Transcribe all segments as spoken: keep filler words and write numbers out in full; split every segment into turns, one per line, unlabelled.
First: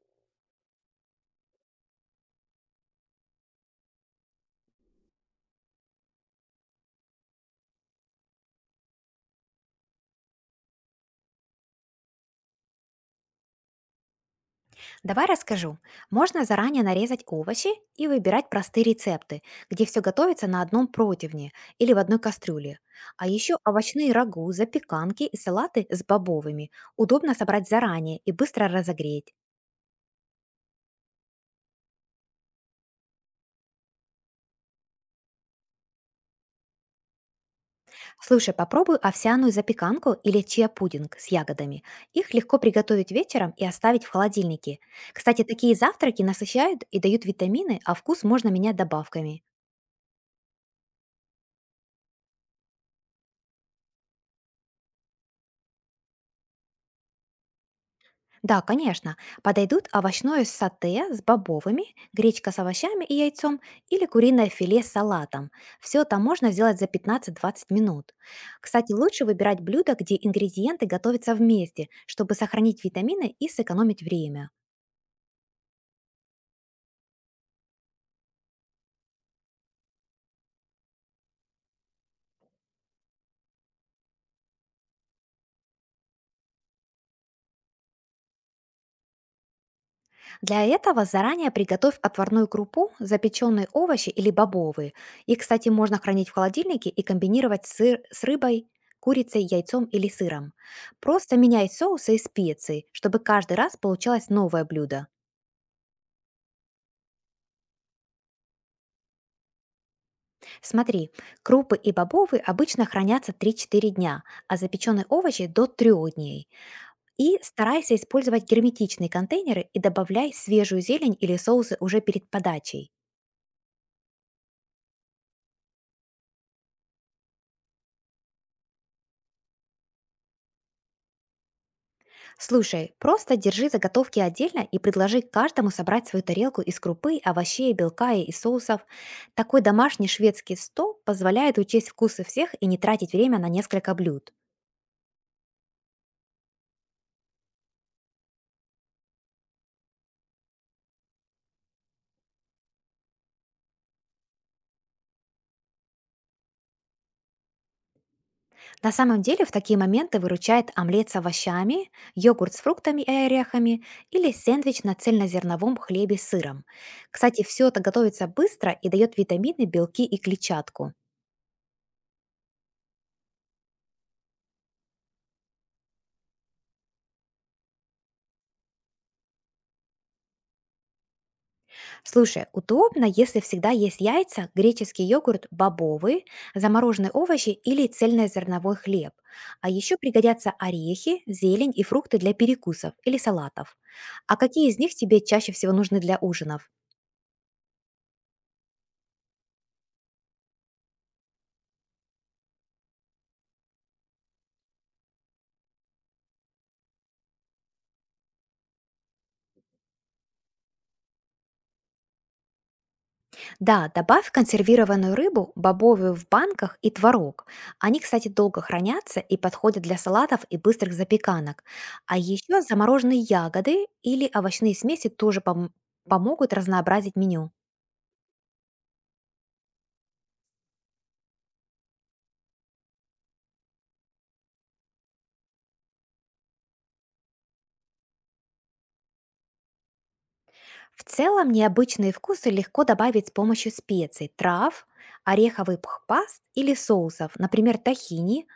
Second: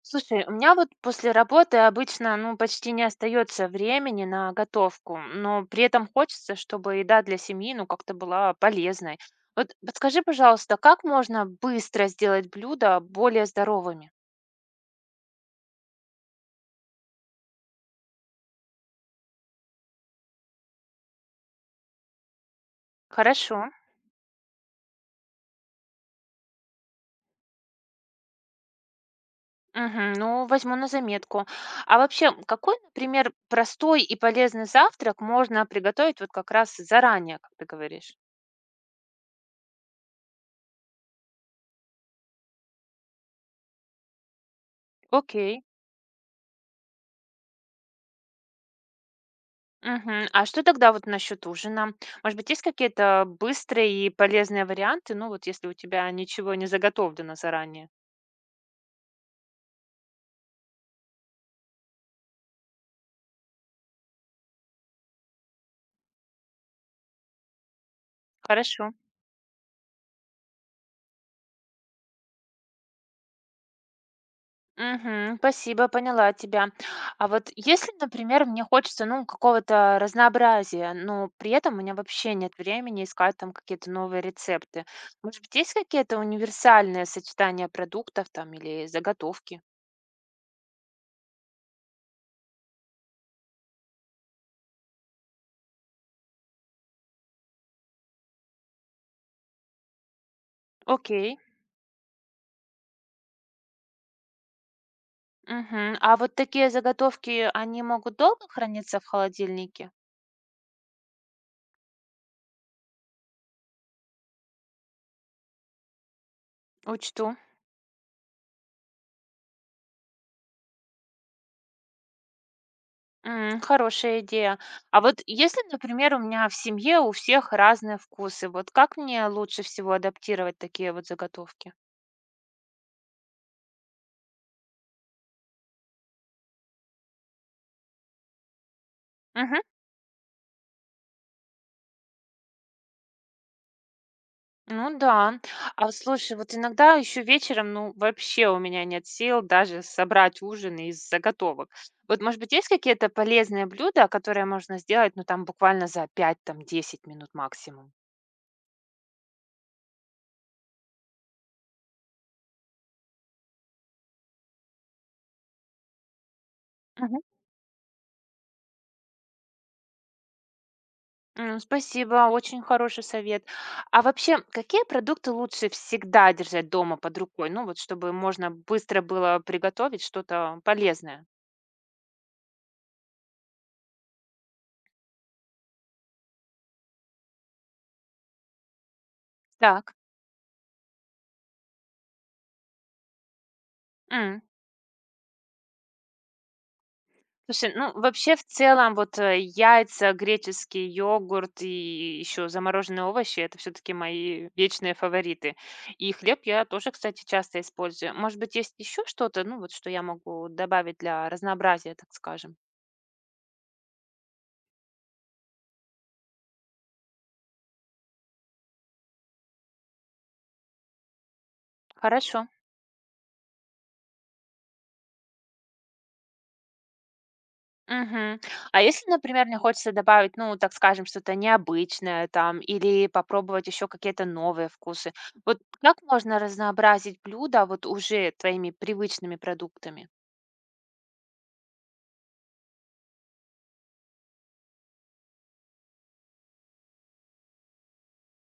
Слушай, у меня вот после работы обычно, ну, почти не остается времени на готовку, но при этом хочется, чтобы еда для семьи, ну, как-то была полезной. Вот подскажи, пожалуйста, как можно быстро сделать блюда более здоровыми?
Давай расскажу. Можно заранее нарезать овощи и выбирать простые рецепты, где все готовится на одном противне или в одной кастрюле. А еще
Хорошо.
овощные рагу, запеканки и салаты с бобовыми удобно собрать заранее и быстро разогреть.
Мгм. Ну, возьму на заметку. А вообще, какой, например, простой и полезный завтрак можно приготовить вот как раз заранее, как ты говоришь?
Слушай, попробуй овсяную запеканку или чиа-пудинг с ягодами. Их легко приготовить вечером и оставить в холодильнике. Кстати,
Окей.
такие завтраки насыщают и дают витамины, а вкус можно менять добавками.
Мгм. А что тогда вот насчет ужина? Может быть, есть какие-то быстрые и полезные варианты? Ну, вот если у тебя ничего не заготовлено заранее.
Да, конечно. Подойдут овощное сате с бобовыми, гречка с овощами и яйцом или куриное филе с салатом. Все это можно сделать за пятнадцать двадцать минут.
Хорошо.
Кстати, лучше выбирать блюда, где ингредиенты готовятся вместе, чтобы сохранить витамины и сэкономить время.
Мгм. Спасибо, поняла тебя. А вот если, например, мне хочется, ну, какого-то разнообразия, но при этом у меня вообще нет времени искать там какие-то новые рецепты, может быть, есть какие-то универсальные сочетания продуктов там или заготовки?
Для этого заранее приготовь отварную крупу, запеченные овощи или бобовые. Их, кстати, можно хранить в холодильнике и комбинировать сыр с рыбой, курицей, яйцом или сыром. Просто
Окей.
меняй соусы и специи, чтобы каждый раз получалось новое блюдо.
Мгм. А вот такие заготовки, они могут долго храниться в холодильнике?
Смотри, крупы и бобовые обычно хранятся три-четыре дня, а запеченные овощи до трёх дней.
Учту.
И старайся использовать герметичные контейнеры и добавляй свежую зелень или соусы уже перед подачей.
М, хорошая идея. А вот если, например, у меня в семье у всех разные вкусы, вот как мне лучше всего адаптировать такие вот заготовки?
Слушай, просто держи заготовки отдельно и предложи каждому собрать свою тарелку из крупы, овощей, белка и и соусов. Такой
Мгм.
домашний шведский стол позволяет учесть вкусы всех и не тратить время на несколько блюд.
Ну да. А слушай, вот иногда еще вечером, ну вообще у меня нет сил даже собрать ужин из заготовок. Вот, может быть, есть какие-то полезные блюда, которые можно сделать, ну там буквально за пять десять минут максимум?
На самом деле в такие моменты выручает омлет с овощами, йогурт с фруктами и орехами или сэндвич на цельнозерновом хлебе с сыром. Кстати, все это готовится быстро и дает витамины, белки и клетчатку.
М, спасибо, очень хороший совет. А вообще, какие продукты лучше всегда держать дома под рукой? Ну вот, чтобы можно быстро было приготовить что-то полезное.
Слушай, удобно, если всегда есть яйца, греческий йогурт, бобовые, замороженные овощи или цельнозерновой хлеб. А
Так.
еще пригодятся орехи, зелень и фрукты для перекусов или салатов. А
М.
какие из них тебе чаще всего нужны для ужинов?
Слушай, ну вообще в целом вот э, яйца, греческий йогурт и еще замороженные овощи — это все-таки мои вечные фавориты. И хлеб я тоже, кстати, часто использую. Может быть, есть еще что-то, ну вот, что я могу добавить для разнообразия, так скажем.
Да, добавь консервированную рыбу, бобовую в банках и творог. Они, кстати, долго хранятся и подходят для салатов и быстрых запеканок. А
Хорошо.
еще замороженные ягоды или овощные смеси тоже пом- помогут разнообразить меню.
Мгм. А если, например, мне хочется добавить, ну, так скажем, что-то необычное там или попробовать еще какие-то новые вкусы, вот как можно разнообразить блюдо вот уже твоими привычными продуктами?
В целом необычные вкусы легко добавить с помощью специй, трав, ореховых паст или соусов, например, тахини,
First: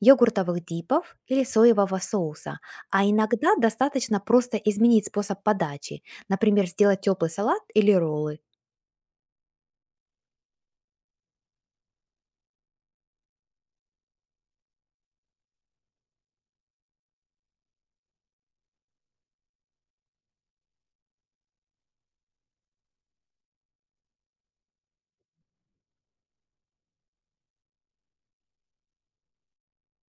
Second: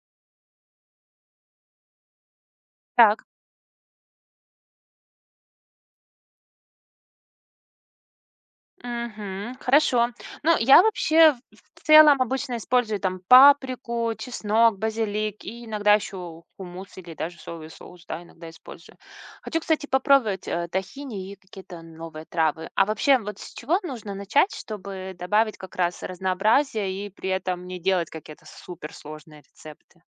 йогуртовых дипов или соевого соуса. А
Так.
иногда достаточно просто изменить способ подачи, например, сделать теплый салат или роллы.
Мгм. Хорошо. Ну, я вообще в в целом обычно использую там паприку, чеснок, базилик и иногда еще хумус или даже соевый соус, да, иногда использую. Хочу, кстати, попробовать э, тахини и какие-то новые травы. А вообще, вот с чего нужно начать, чтобы добавить как раз разнообразие и при этом не делать какие-то суперсложные рецепты?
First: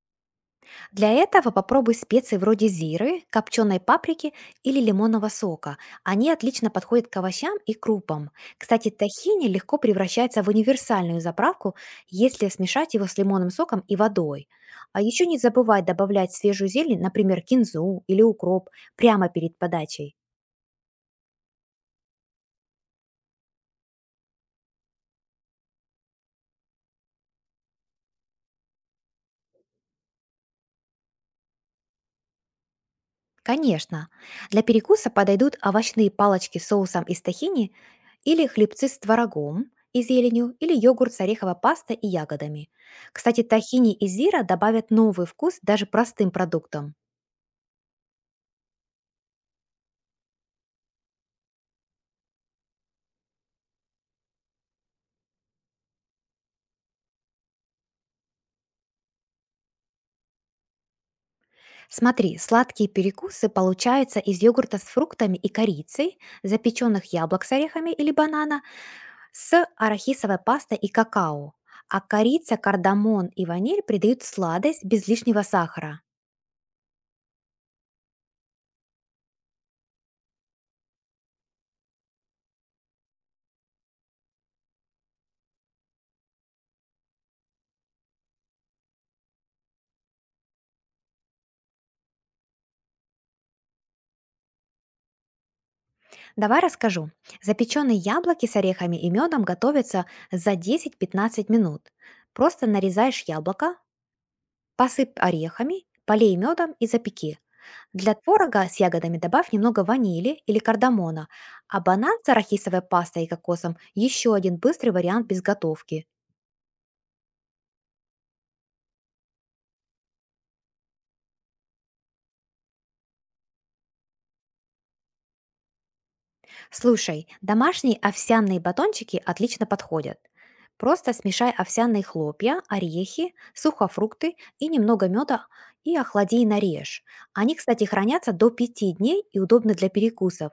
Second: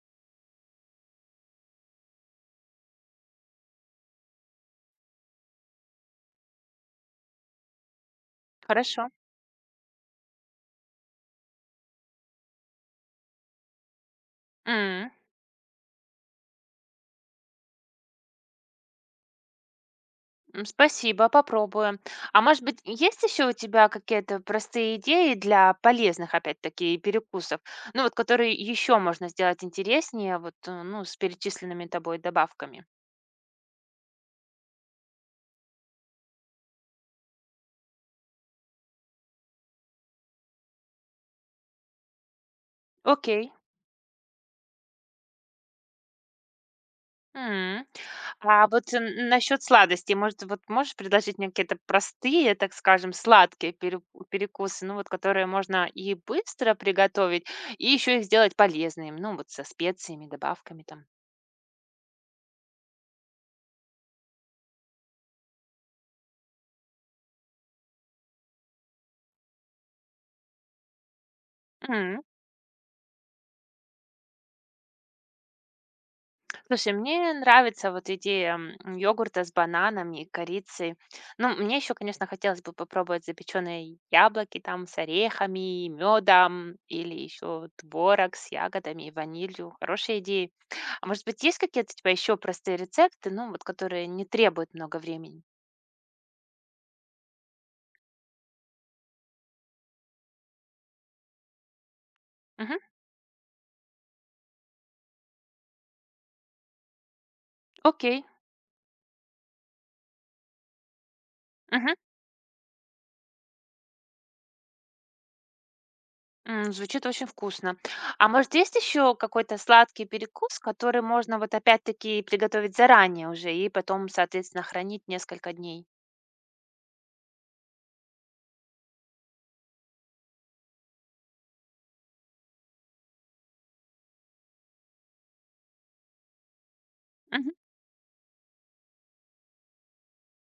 Для этого попробуй специи вроде зиры, копченой паприки или лимонного сока. Они отлично подходят к овощам и крупам. Кстати,
Хорошо.
тахини легко превращается в универсальную заправку, если смешать его с лимонным соком и водой. А
М.
еще не забывай добавлять свежую зелень, например, кинзу или укроп, прямо перед подачей.
М, спасибо, попробую. А может быть, есть еще у тебя какие-то простые идеи для полезных, опять-таки, перекусов? Ну вот, которые еще можно сделать интереснее, вот, э, ну, с перечисленными тобой добавками.
Конечно. Для перекуса подойдут овощные палочки с соусом из тахини или хлебцы с творогом и зеленью, или йогурт с ореховой пастой и ягодами. Кстати,
Окей.
тахини и зира добавят новый вкус даже простым продуктам.
М. А вот насчет сладостей, может, вот можешь предложить мне какие-то простые, так скажем, сладкие пере- перекусы, ну вот, которые можно и быстро приготовить, и еще их сделать полезными, ну вот со специями, добавками
Смотри, сладкие перекусы получаются из йогурта с фруктами и корицей, запеченных яблок с орехами или банана, с арахисовой пастой и какао. А
там.
корица, кардамон и ваниль придают сладость без лишнего сахара.
Слушай, мне нравится вот идея м, йогурта с бананами и корицей. Ну, мне еще, конечно, хотелось бы попробовать запеченные яблоки там с орехами, медом или еще творог с ягодами и ванилью. Хорошая идея. А может быть, есть какие-то у тебя еще простые рецепты, ну, вот которые не требуют много времени?
Давай расскажу. Запеченные яблоки с орехами и медом готовятся за десять пятнадцать минут. Просто
Мгм.
нарезаешь яблоко, посыпь орехами, полей медом и запеки. Для
Окей.
творога с ягодами добавь немного ванили или кардамона, а
Мгм.
банан с арахисовой пастой и кокосом еще один быстрый вариант без готовки.
М, звучит очень вкусно. А может, есть еще какой-то сладкий перекус, который можно вот опять-таки приготовить заранее уже и потом, соответственно, хранить несколько дней?
Слушай, домашние овсяные батончики отлично подходят. Просто смешай овсяные хлопья, орехи, сухофрукты и немного меда и охлади и нарежь.
Мгм.
Они, кстати, хранятся до пяти дней и удобны для перекусов.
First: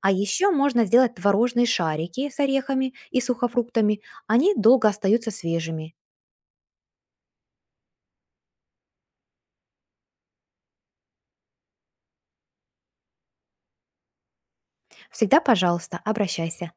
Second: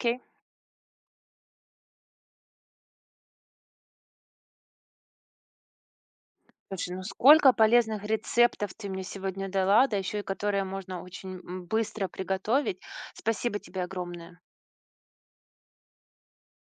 А еще можно сделать творожные шарики с орехами и сухофруктами. Они долго остаются свежими.
Слушай, ну сколько полезных рецептов ты мне сегодня дала, да еще и которые можно очень м, быстро приготовить. Спасибо тебе огромное.
Всегда, пожалуйста, обращайся.